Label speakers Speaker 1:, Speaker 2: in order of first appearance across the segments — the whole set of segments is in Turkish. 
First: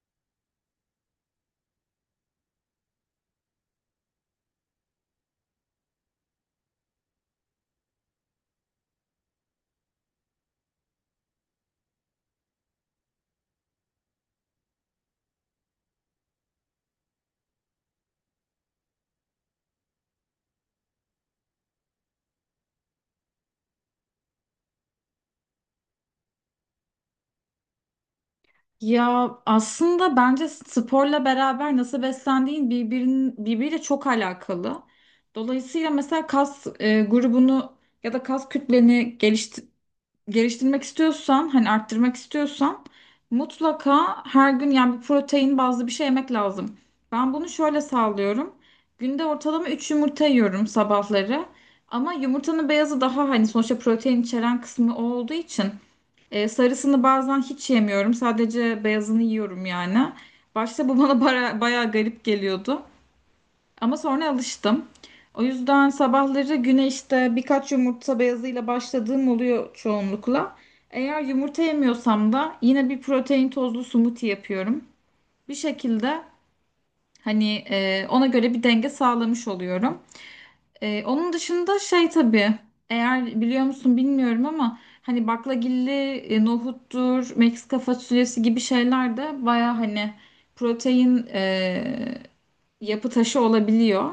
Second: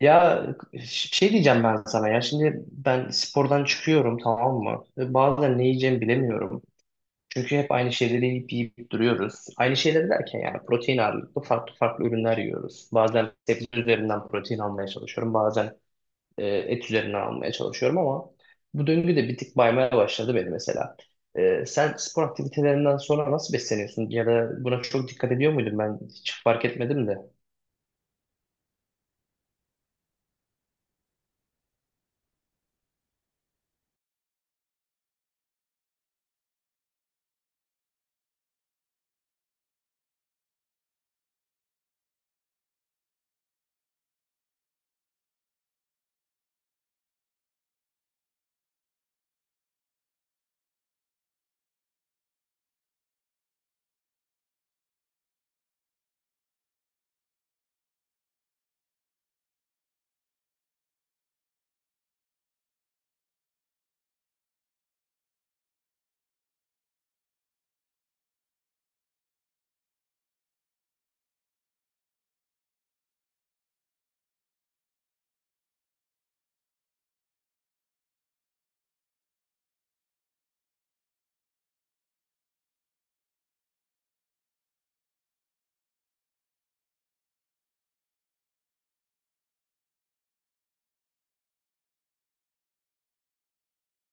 Speaker 1: Ya ş- şey diyeceğim ben sana ya şimdi ben spordan çıkıyorum, tamam mı? Ve bazen ne yiyeceğimi bilemiyorum. Çünkü hep aynı şeyleri yiyip duruyoruz. Aynı şeyleri derken yani protein ağırlıklı farklı farklı ürünler yiyoruz. Bazen sebze üzerinden protein almaya çalışıyorum. Bazen et üzerinden almaya çalışıyorum ama bu döngü de bir tık baymaya başladı beni mesela. Sen spor aktivitelerinden sonra nasıl besleniyorsun? Ya da buna çok dikkat ediyor muydun? Ben hiç fark etmedim de.
Speaker 2: Ya aslında bence sporla beraber nasıl beslendiğin birbiriyle çok alakalı. Dolayısıyla mesela kas grubunu ya da kas kütleni geliştirmek istiyorsan, hani arttırmak istiyorsan mutlaka her gün yani bir protein bazlı bir şey yemek lazım. Ben bunu şöyle sağlıyorum. Günde ortalama 3 yumurta yiyorum sabahları. Ama yumurtanın beyazı daha hani sonuçta protein içeren kısmı o olduğu için sarısını bazen hiç yemiyorum. Sadece beyazını yiyorum yani. Başta bu bana bayağı garip geliyordu. Ama sonra alıştım. O yüzden sabahları güne işte birkaç yumurta beyazıyla başladığım oluyor çoğunlukla. Eğer yumurta yemiyorsam da yine bir protein tozlu smoothie yapıyorum. Bir şekilde hani ona göre bir denge sağlamış oluyorum. Onun dışında şey tabii eğer biliyor musun bilmiyorum ama hani baklagilli nohuttur, Meksika fasulyesi gibi şeyler de baya hani protein yapı taşı olabiliyor.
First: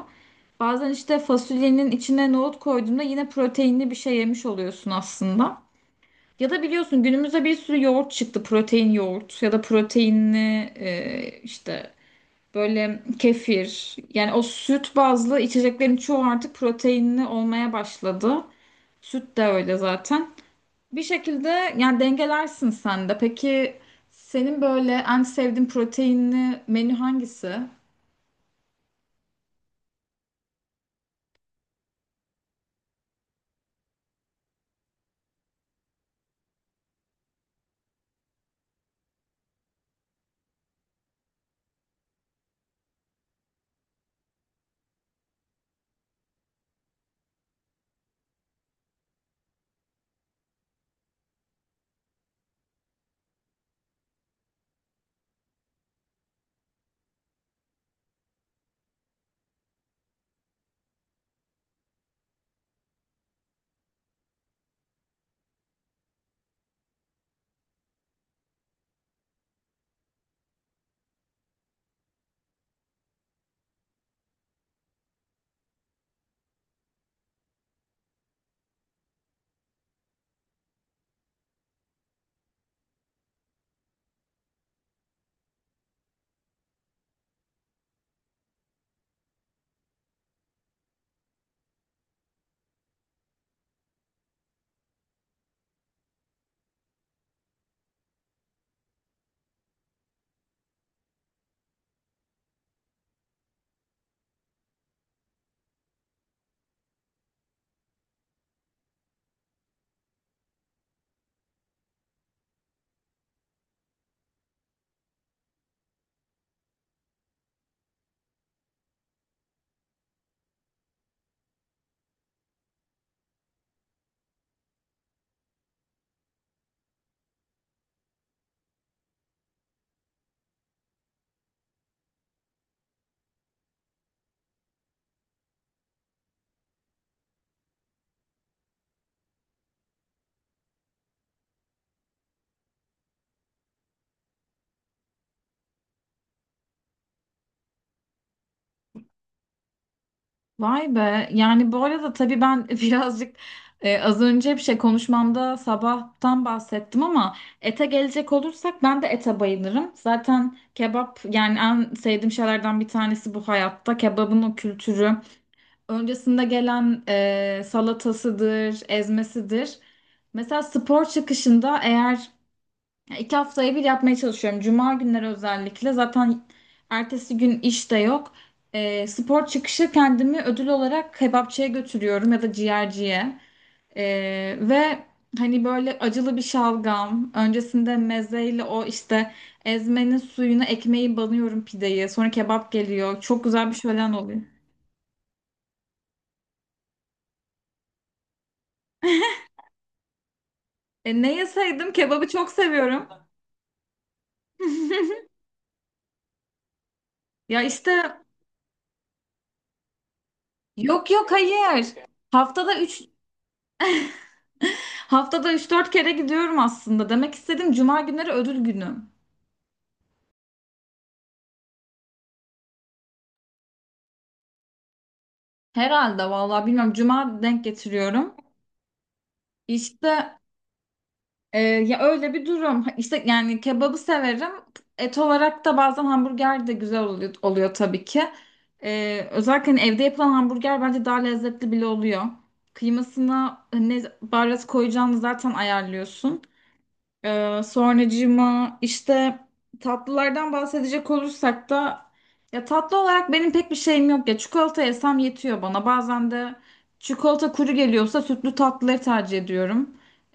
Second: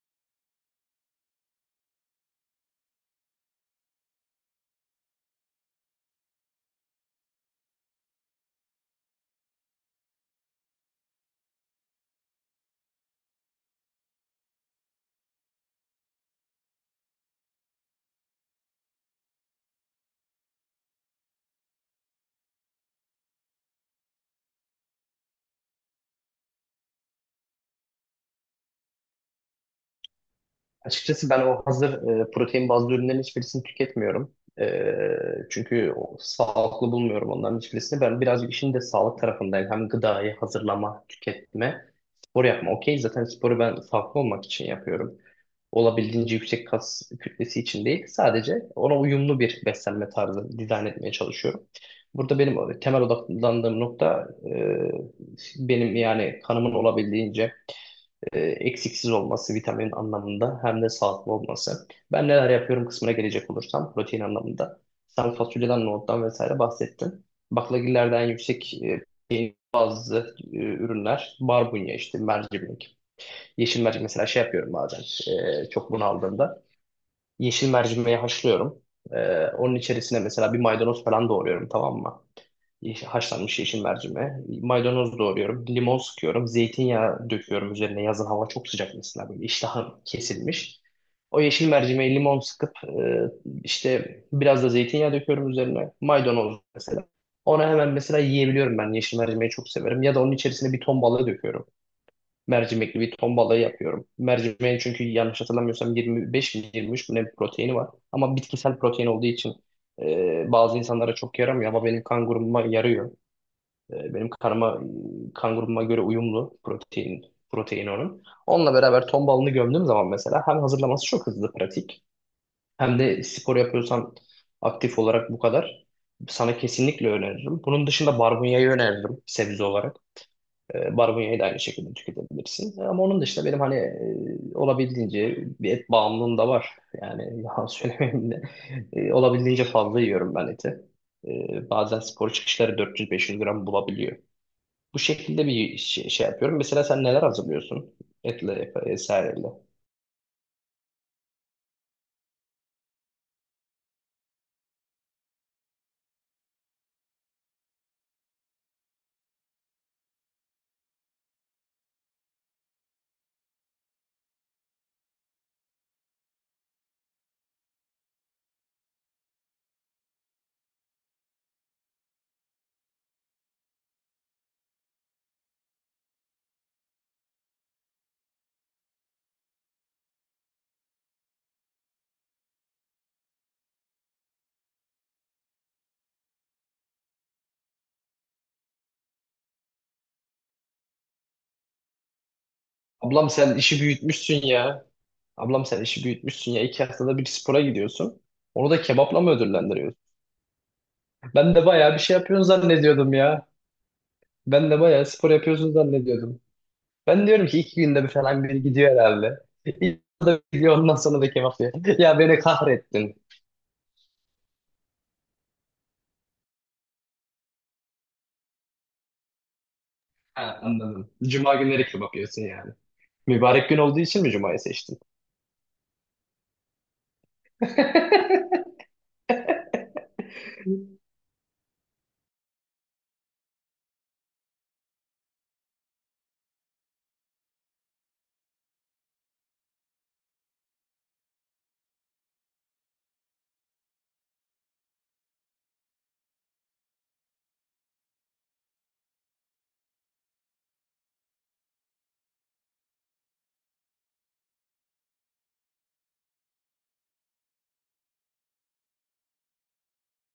Speaker 2: Bazen işte fasulyenin içine nohut koyduğunda yine proteinli bir şey yemiş oluyorsun aslında. Ya da biliyorsun günümüzde bir sürü yoğurt çıktı. Protein yoğurt ya da proteinli işte böyle kefir. Yani o süt bazlı içeceklerin çoğu artık proteinli olmaya başladı. Süt de öyle zaten. Bir şekilde yani dengelersin sen de. Peki senin böyle en sevdiğin proteinli menü hangisi?
Speaker 1: Açıkçası ben o hazır protein bazlı ürünlerin hiçbirisini tüketmiyorum. Çünkü sağlıklı bulmuyorum onların hiçbirisini. Ben birazcık işin de sağlık tarafındayım. Hem gıdayı hazırlama, tüketme, spor yapma. Okey, zaten sporu ben sağlıklı olmak için yapıyorum. Olabildiğince yüksek kas kütlesi için değil. Sadece ona uyumlu bir beslenme tarzı dizayn etmeye çalışıyorum. Burada benim temel odaklandığım nokta benim yani kanımın olabildiğince eksiksiz olması vitamin anlamında, hem de sağlıklı olması. Ben neler yapıyorum kısmına gelecek olursam protein anlamında. Sen fasulyeden, nohuttan vesaire bahsettin. Baklagillerde en yüksek protein bazı ürünler barbunya, işte mercimek. Yeşil mercimek mesela şey yapıyorum bazen çok bunaldığımda. Yeşil mercimeği haşlıyorum. Onun içerisine mesela bir maydanoz falan doğruyorum, tamam mı? Haşlanmış yeşil mercimeğe. Maydanoz doğruyorum. Limon sıkıyorum. Zeytinyağı döküyorum üzerine. Yazın hava çok sıcak mesela, böyle iştahım kesilmiş. O yeşil mercimeğe limon sıkıp işte biraz da zeytinyağı döküyorum üzerine. Maydanoz mesela. Onu hemen mesela yiyebiliyorum ben. Yeşil mercimeği çok severim. Ya da onun içerisine bir ton balığı döküyorum. Mercimekli bir ton balığı yapıyorum. Mercimeğin çünkü yanlış hatırlamıyorsam 25 mi 23 mi ne bir proteini var. Ama bitkisel protein olduğu için bazı insanlara çok yaramıyor ama benim kanguruma yarıyor. Benim kan grubuma göre uyumlu protein onun. Onunla beraber ton balını gömdüğüm zaman mesela hem hazırlaması çok hızlı, pratik, hem de spor yapıyorsan aktif olarak bu kadar, sana kesinlikle öneririm. Bunun dışında barbunyayı öneririm sebze olarak. Barbunyayı da aynı şekilde tüketebilirsin. Ama onun dışında benim hani olabildiğince bir et bağımlılığım da var. Yani yalan söylemeyeyim de olabildiğince fazla yiyorum ben eti. Bazen spor çıkışları 400-500 gram bulabiliyor. Bu şekilde şey yapıyorum. Mesela sen neler hazırlıyorsun? Vesaireyle.
Speaker 2: Vay be. Yani bu arada tabii ben birazcık az önce bir şey konuşmamda sabahtan bahsettim ama ete gelecek olursak ben de ete bayılırım. Zaten kebap yani en sevdiğim şeylerden bir tanesi bu hayatta. Kebabın o kültürü. Öncesinde gelen salatasıdır, ezmesidir. Mesela spor çıkışında eğer yani iki haftaya bir yapmaya çalışıyorum. Cuma günleri özellikle. Zaten ertesi gün iş de yok. Spor çıkışı kendimi ödül olarak kebapçıya götürüyorum ya da ciğerciye. Ve hani böyle acılı bir şalgam. Öncesinde mezeyle o işte ezmenin suyuna ekmeği banıyorum pideyi. Sonra kebap geliyor.
Speaker 1: Ablam
Speaker 2: Çok
Speaker 1: sen
Speaker 2: güzel bir
Speaker 1: işi
Speaker 2: şölen oluyor.
Speaker 1: büyütmüşsün ya. Ablam sen işi büyütmüşsün ya. İki haftada bir spora gidiyorsun. Onu da kebapla mı ödüllendiriyorsun?
Speaker 2: Ne
Speaker 1: Ben de
Speaker 2: yeseydim?
Speaker 1: bayağı bir şey
Speaker 2: Kebabı
Speaker 1: yapıyorsun
Speaker 2: çok seviyorum.
Speaker 1: zannediyordum ya. Ben de bayağı spor yapıyorsun zannediyordum. Ben diyorum ki
Speaker 2: Ya
Speaker 1: iki günde bir
Speaker 2: işte
Speaker 1: falan biri gidiyor herhalde. İlk haftada bir gidiyor, ondan
Speaker 2: yok
Speaker 1: sonra da
Speaker 2: yok,
Speaker 1: kebap yiyor.
Speaker 2: hayır.
Speaker 1: Ya beni
Speaker 2: Haftada 3
Speaker 1: kahrettin.
Speaker 2: Haftada üç dört kere gidiyorum aslında. Demek istedim cuma günleri ödül günüm.
Speaker 1: Ha, anladım. Cuma günleri kebap yiyorsun yani. Mübarek gün olduğu için mi Cuma'yı seçtin?
Speaker 2: Herhalde, vallahi bilmiyorum. Cuma denk getiriyorum. İşte ya öyle bir durum. İşte yani kebabı severim. Et olarak da bazen hamburger de güzel oluyor, oluyor tabii ki. Özellikle hani evde yapılan hamburger bence daha lezzetli bile oluyor. Kıymasına ne baharat koyacağını zaten ayarlıyorsun. Sonracığıma işte tatlılardan bahsedecek olursak da ya tatlı olarak benim pek bir şeyim yok ya çikolata yesem yetiyor bana, bazen de çikolata kuru geliyorsa sütlü tatlıları tercih ediyorum.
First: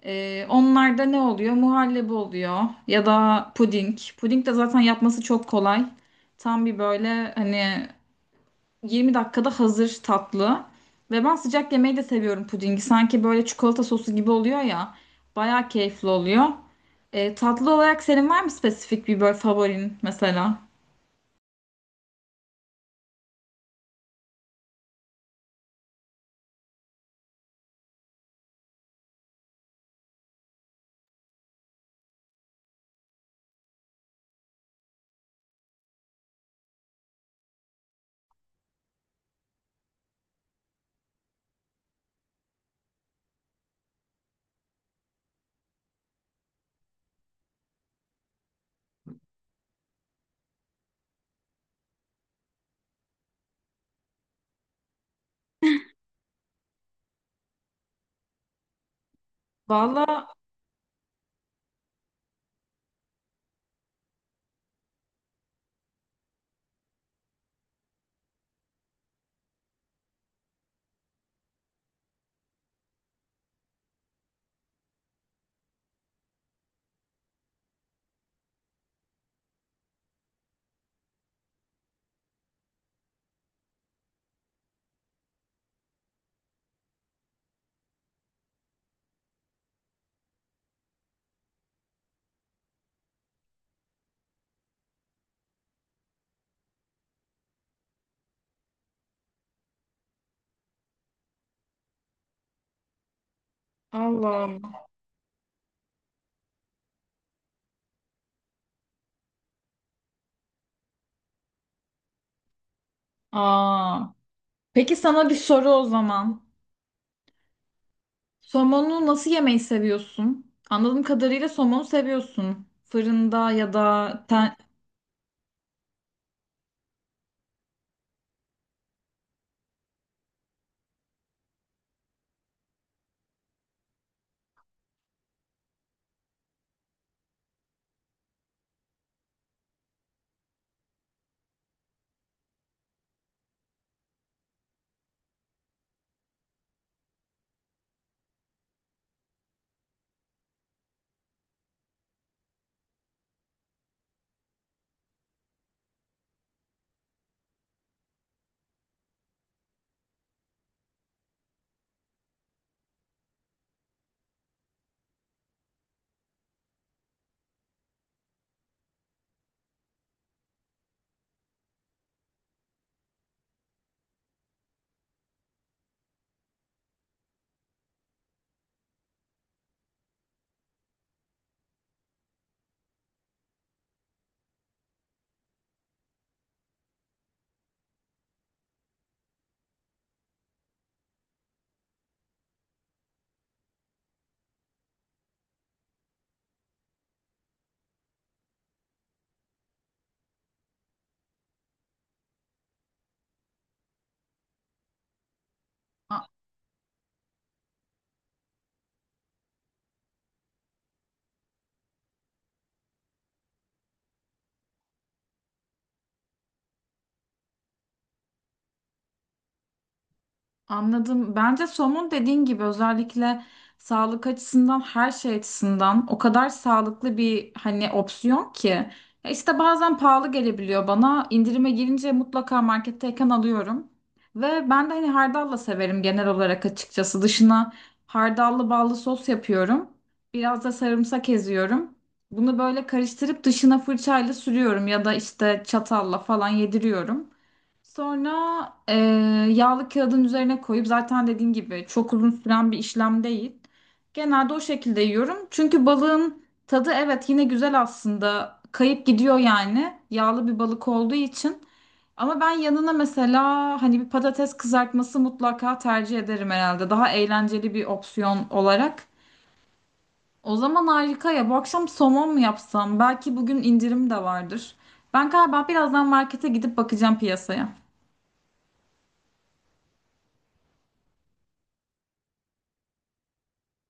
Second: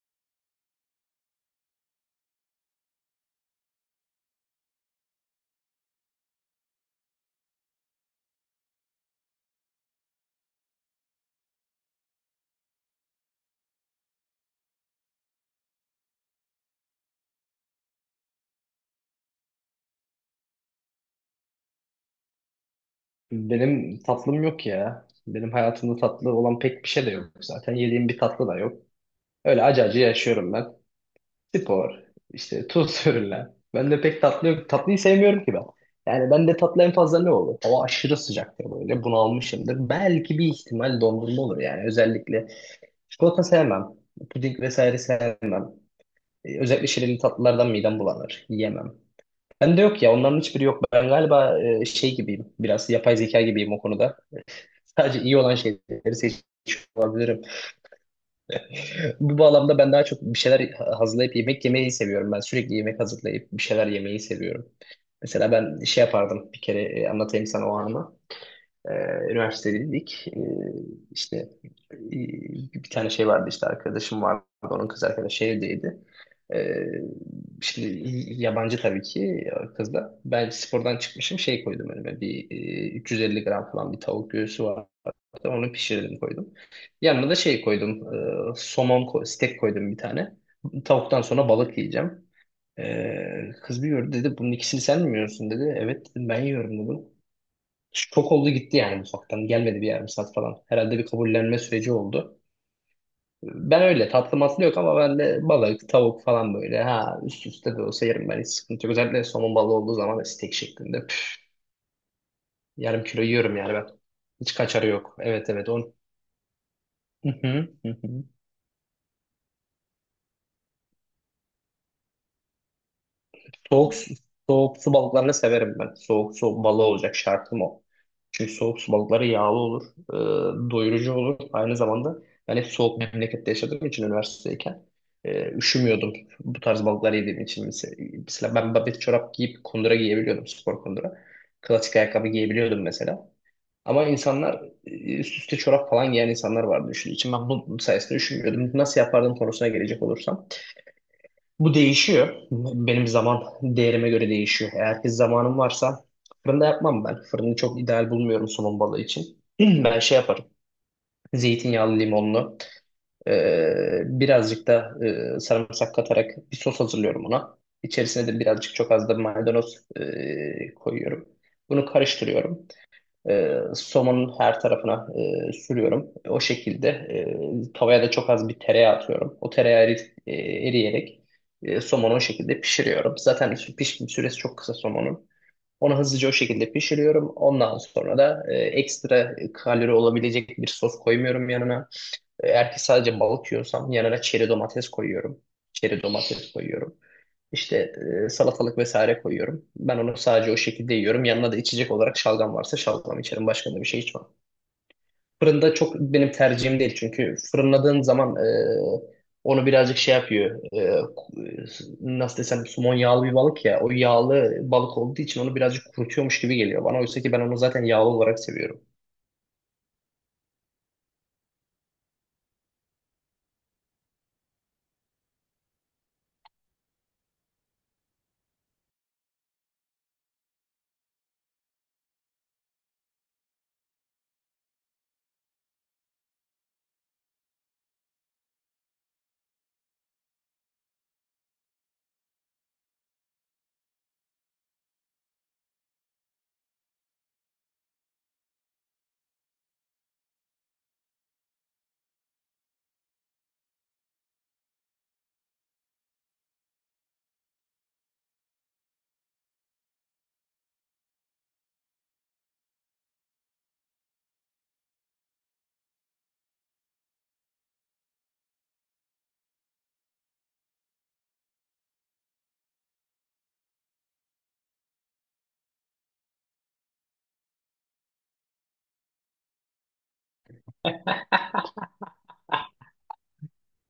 Speaker 2: Onlarda ne oluyor? Muhallebi oluyor ya da puding. Puding de zaten yapması çok kolay. Tam bir böyle hani 20 dakikada hazır tatlı. Ve ben sıcak yemeği de seviyorum pudingi. Sanki böyle çikolata sosu gibi oluyor ya. Bayağı keyifli oluyor. Tatlı olarak senin var mı spesifik bir böyle favorin mesela?
Speaker 1: Benim tatlım yok ya. Benim hayatımda tatlı olan pek bir şey de yok zaten. Yediğim bir tatlı da yok. Öyle acı acı yaşıyorum ben. Spor, işte tuz ürünler. Ben de pek tatlı yok. Tatlıyı sevmiyorum ki ben. Yani ben de tatlı en fazla ne olur? Hava aşırı sıcaktır böyle. Bunalmışımdır. Belki bir ihtimal dondurma olur yani. Özellikle çikolata sevmem. Puding vesaire sevmem. Özellikle şirinli tatlılardan midem bulanır. Yiyemem. Ben de yok ya. Onların hiçbiri yok. Ben galiba şey gibiyim. Biraz yapay zeka gibiyim o konuda. Sadece iyi olan şeyleri seçiyor olabilirim. Bu bağlamda
Speaker 2: Valla
Speaker 1: ben daha çok
Speaker 2: Allah
Speaker 1: bir şeyler hazırlayıp yemek yemeyi seviyorum. Ben sürekli yemek hazırlayıp bir şeyler yemeyi seviyorum. Mesela ben şey yapardım bir kere, anlatayım sana o anı. Ee, Üniversitedeydik. İşte e, Bir tane şey vardı, işte arkadaşım vardı. Onun kız arkadaşı evdeydi. Ee, Şimdi yabancı tabii ki kız da. Ben spordan çıkmışım, şey koydum önüme, bir 350 gram falan bir tavuk göğsü vardı. Onu pişirdim, koydum. Yanına da şey koydum. Somon steak koydum bir tane. Tavuktan sonra balık yiyeceğim. E, kız bir gördü, dedi bunun ikisini sen mi yiyorsun dedi. Evet dedim, ben yiyorum dedim. Çok oldu, gitti yani mutfaktan. Gelmedi bir yarım saat falan. Herhalde bir kabullenme süreci oldu. Ben öyle tatlı
Speaker 2: Allah.
Speaker 1: matlı yok ama ben de balık, tavuk falan böyle ha üst üste de olsa yerim ben, hiç sıkıntı yok. Özellikle somon balığı olduğu zaman da steak şeklinde. Püf, yarım kilo yiyorum yani ben.
Speaker 2: Aa.
Speaker 1: Hiç kaçarı
Speaker 2: Peki
Speaker 1: yok.
Speaker 2: sana bir
Speaker 1: Evet,
Speaker 2: soru
Speaker 1: evet
Speaker 2: o
Speaker 1: on.
Speaker 2: zaman.
Speaker 1: Hı hı, hı hı.
Speaker 2: Somonu nasıl yemeyi seviyorsun? Anladığım kadarıyla somonu seviyorsun. Fırında ya
Speaker 1: Soğuk, su-
Speaker 2: da ten...
Speaker 1: Soğuk su balıklarını severim ben. Soğuk su balığı olacak şartım o. Çünkü soğuk su balıkları yağlı olur, doyurucu olur. Aynı zamanda ben hep soğuk memlekette yaşadığım için üniversitedeyken üşümüyordum. Bu tarz balıkları yediğim için. Mesela ben babet çorap giyip kundura giyebiliyordum, spor kundura. Klasik ayakkabı giyebiliyordum mesela. Ama insanlar, üst üste çorap falan giyen insanlar vardı, düşün. İçin ben bu sayesinde üşümüyordum. Nasıl yapardım konusuna gelecek olursam. Bu değişiyor. Benim zaman değerime göre değişiyor. Eğer ki zamanım varsa fırında yapmam ben. Fırını çok ideal bulmuyorum somon balığı için. Ben şey yaparım. Zeytinyağlı, limonlu. Birazcık da sarımsak katarak bir sos hazırlıyorum ona. İçerisine de birazcık, çok az da maydanoz koyuyorum. Bunu karıştırıyorum. Somonun her tarafına sürüyorum. O şekilde tavaya da çok az bir tereyağı atıyorum. O tereyağı eriyerek somonu o şekilde pişiriyorum. Zaten pişme süresi çok kısa somonun. Onu hızlıca o şekilde pişiriyorum. Ondan sonra da ekstra kalori olabilecek bir sos koymuyorum yanına. Eğer ki sadece balık yiyorsam yanına çeri domates koyuyorum. Çeri domates koyuyorum. İşte salatalık vesaire koyuyorum. Ben onu sadece o şekilde yiyorum. Yanına da içecek olarak şalgam varsa şalgam içerim. Başka da bir şey içmem. Fırında çok benim tercihim değil. Çünkü fırınladığın zaman onu birazcık şey yapıyor. Nasıl desem, somon yağlı bir balık ya. O yağlı balık olduğu için onu birazcık kurutuyormuş gibi geliyor bana. Oysa ki ben onu zaten yağlı olarak seviyorum.
Speaker 2: Anladım. Bence somun dediğin gibi özellikle sağlık açısından her şey açısından o kadar sağlıklı bir hani opsiyon ki. Ya işte bazen pahalı gelebiliyor bana. İndirime girince mutlaka marketteyken alıyorum. Ve ben de hani hardalla severim genel olarak açıkçası. Dışına hardallı ballı sos yapıyorum. Biraz da sarımsak eziyorum. Bunu böyle karıştırıp dışına fırçayla sürüyorum ya da işte çatalla falan yediriyorum. Sonra yağlı kağıdın üzerine koyup zaten dediğim gibi çok uzun süren bir işlem değil. Genelde o şekilde yiyorum. Çünkü balığın tadı evet yine güzel aslında. Kayıp gidiyor yani. Yağlı bir balık olduğu için. Ama ben yanına mesela hani bir patates kızartması mutlaka tercih ederim herhalde. Daha eğlenceli bir opsiyon olarak. O zaman harika ya. Bu akşam somon mu yapsam? Belki bugün indirim de vardır. Ben galiba birazdan markete gidip bakacağım piyasaya.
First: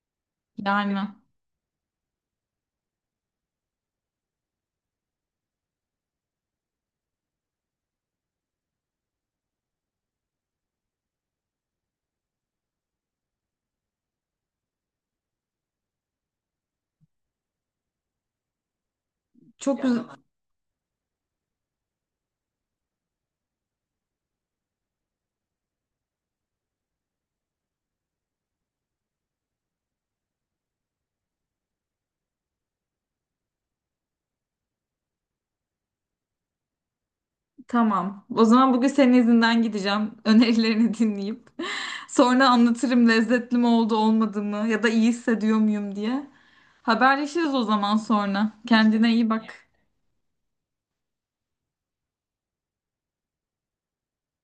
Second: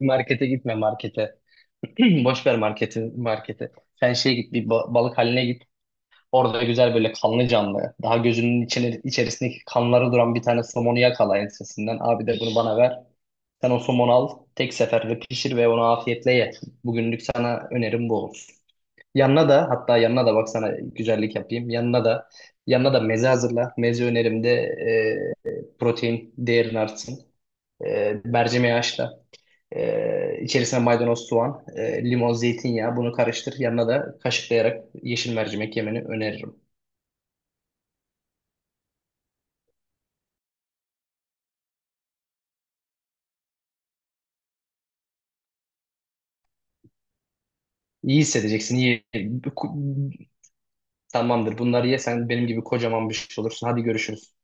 Speaker 1: Markete gitme,
Speaker 2: Yani.
Speaker 1: markete. Boş ver marketi, marketi. Sen şeye git, bir balık haline git. Orada güzel böyle kanlı canlı. Daha gözünün içine, içerisindeki kanları duran bir tane somonu yakala ensesinden. Abi, de bunu bana ver. Sen o somonu al. Tek seferde pişir ve onu afiyetle ye. Bugünlük sana önerim bu olur. Yanına da,
Speaker 2: Çok
Speaker 1: hatta
Speaker 2: güzel.
Speaker 1: yanına da bak, sana güzellik yapayım. Yanına da meze hazırla. Meze önerimde protein değerin artsın. Mercimeği haşla. İçerisine maydanoz, soğan, limon, zeytinyağı, bunu karıştır. Yanına da kaşıklayarak yeşil mercimek yemeni öneririm.
Speaker 2: Tamam. O zaman bugün senin izinden gideceğim. Önerilerini dinleyip. Sonra anlatırım lezzetli mi oldu olmadı mı ya da iyi hissediyor muyum diye. Haberleşiriz o zaman
Speaker 1: İyi
Speaker 2: sonra.
Speaker 1: hissedeceksin. İyi.
Speaker 2: Kendine iyi bak.
Speaker 1: Tamamdır. Bunları yesen benim gibi kocaman bir şey olursun. Hadi görüşürüz.